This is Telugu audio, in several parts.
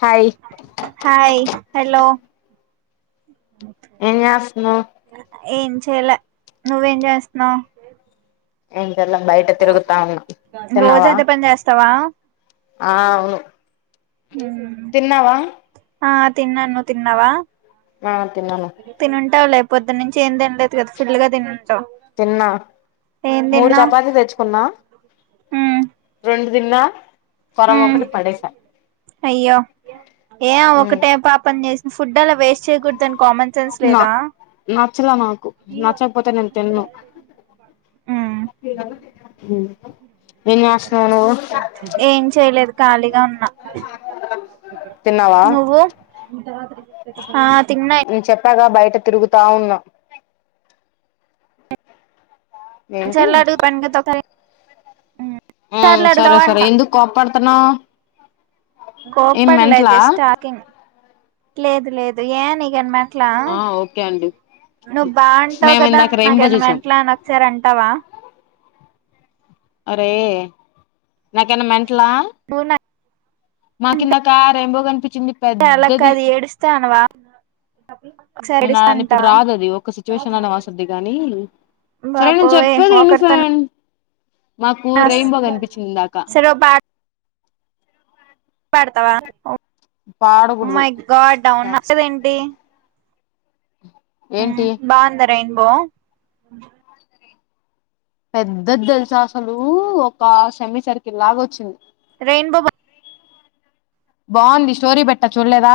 హాయ్ హాయ్ హలో ఏం చేస్తున్నావ్ ఏం చేయాలే నువ్వేం చేస్తున్నావ్ ఎండలా రోజు అదే పని చేస్తావా ఆ అవును హ్మ్ తిన్నావా హ తిన్నాను నువ్వు తిన్నావా హ తిన్నాను తినుంటావు లే పొద్దున్నుంచి ఏం తినలే కదా ఫుల్లుగా తినుంటావ్ తిన్నా మూడు చపాతి తెచ్చుకున్నా రెండు దిన్నా హ్మ్ అయ్యో ఏ ఉమ్ ఒకటే పాపం చేసిన ఫుడ అలా వేస్ట్ చేయకూడతాన్ కామన్ సెన్స్ లేదా నచ్చలే నాకు నచ్చకపోతే నేను తిన్నను [inaudible] ఉమ్ ఏం చేయలేదు ఖాళీగా ఉన్నా తిన్నావా నువ్వు ఆ తిన్న ఇ నేన్ చెప్పాగా బయట తిరుగుతా ఉన్నం ఇ ఏంటి చరలా అ ప పెనికికి తక ఆ సరే సరే అంటా ఎందుకు కోప్పడుతున్నావ్ ఏం కోపడలే మెంటలా జస్ట్ టాకింగ్ లేదు లేదు ఏ నీకు మన్ ట్ల ఆ ఓకే అండి నువ్వు బాగుంటావవు మేము కదా ఇందాక రెయిన్బో నాకేమన్నా చూసాం మెంట్లాని ఒకసారి అంటావా అరే నాకేన్న మెంట్ల పూనా మాకిందాకా రెయిన్బో కనిపించింది అంటే అలా పెద్దది కాదు ఏడుస్తూ అనవ నాను ఇప్పుడు రాదు అది ఒక సిచ్యువేషన్ అనే వసది కాని సరే నేను బాబోయ్ చెప్పేది విను ఒకరితో ఫ్రెండ్ మాకు రెయిన్బో కనిపించింది ఇందాక సరే ఓ పెడతావా ఒ పాడకూడదు మై గాడ్ అవున వస్తద ఏంటి ఏంటి బాంద రైన్ బో పెద్దది తెలుసా అసలు ఒక సెమీ సర్కిల్ లాగ వచ్చింది రెయిన్బో బ బాగుంది స్టోరీ పెట్టా చుల్లేదా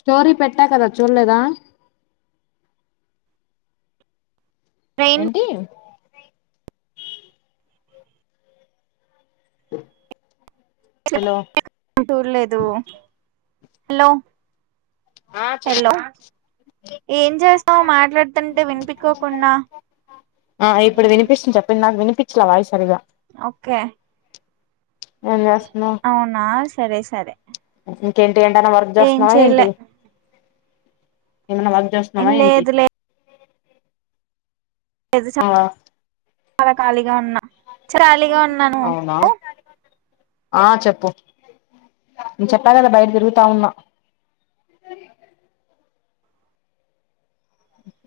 స్టోరీ పెట్టా కదా చుల్లేదా రెయిన్బో ఏంటి హలో టూర్ లేదు హలో ఆ చెప్పు హలో ఏం చేస్తావు మాట్లాడుతుంటే వినిపకోకుండా ఆ ఇప్పుడు వినిపిస్తుంది చెప్పండి నాకు వినిపించలే వాయిస్ సరిగా ఓకే ఏం చేస్తన్నావు అవునా సరే సరే ఇంకేంటి ఏంటన్న వర్క్ ఏం చేస్తన్నావా చేయలే ఏంటి ఏమైనా వ చేస్తన్నావ ఏంటి లేదు [unintelligible] ఆ అలా ఖళీగా ఉన్నా ఖాళీగా ఉన్నాను అవునా ఆ చెప్పు నే చెప్పా కదా బయట తిరుగుతా ఉన్నా అ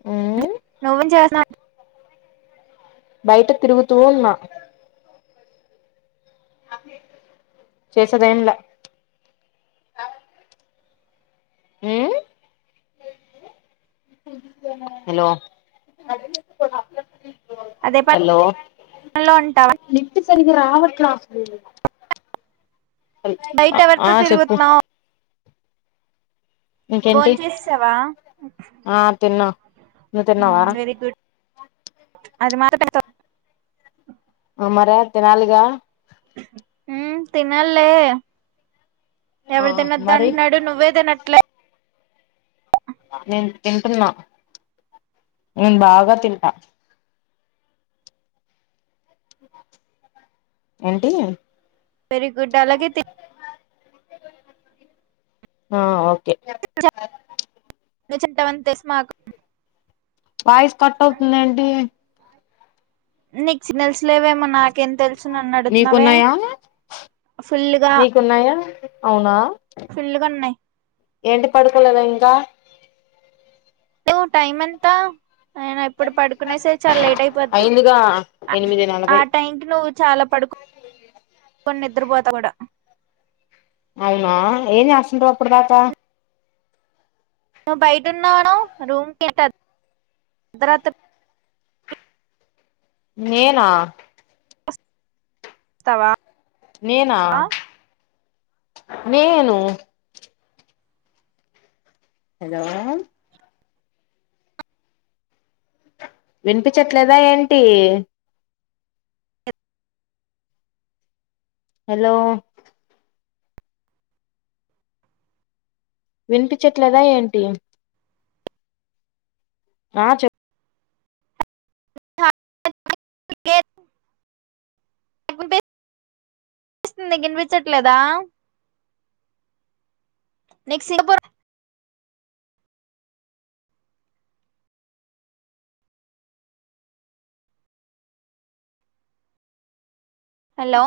ఊ నువ్వు చేసిన బయట తిరుగుతు ఉన్నా చేసేదేం లా ఉ హలో అదే హలో పనిలో ఉంటావా నిప్పు సరిగా రావట్ల నైట్ ఆ ఎవర్తో చెప్పు తిరుగుతున్నావు ఇంకేంటి బోన్ చేసేసావా ఆ తిన్నా నువ్వు తిన్నావా వెరీ గుడ్ అది మా [unintelligible] అ మరే తినాలిగా ఉ తినల్లే ఆ ఎవరిదైనా మరి దంటునాడు నువ్వే తినట్లే నేను తింటున్నా నేను బాగా తింటా ఏంటి వెరీ గుడ్ అలాగే ఆ ఓకే చింటవ తెస్ నాకు వాయిస్ కట్ అవుతుందేంటి నీకు సిగ్నల్స్ లేవేమో నాకేం తెలుసు నన్ను అడుగుతున్నావే మీకున్నాయా ఫుల్గా మీకున్నాయా అవునా ఫుల్గా ఉన్నాయి ఏంటి పడుకోలేదా ఇంకా? టు టైమ్ ఎంత? ఆయన ఇప్పుడు పడుకునే సర్ చల్ లేట్ అయిపోద్ది. అయిందిగా ఎనిమిది ఆ నలభై టైంకి నువ్వు చాలా పడుకు కొన్ నిద్రపోతా కూడా అవునా ఏం చేస్తుంటవ్ అప్పుడు దాకా? ను బయట ఉన్న అన్నావ్, రూమ్ ట అర్ధరాతిర్ నేనా వస్తావా నేనా నేను హలో విన్పిచట్లేదా ఏంటి? హలో విన్పిచట్లేదా ఏంటి? ఆ చె కే ఇన్పి స్తుంది నిక్ ఇన్పిచట్లేదా? నీక్ సి పుర్ హలో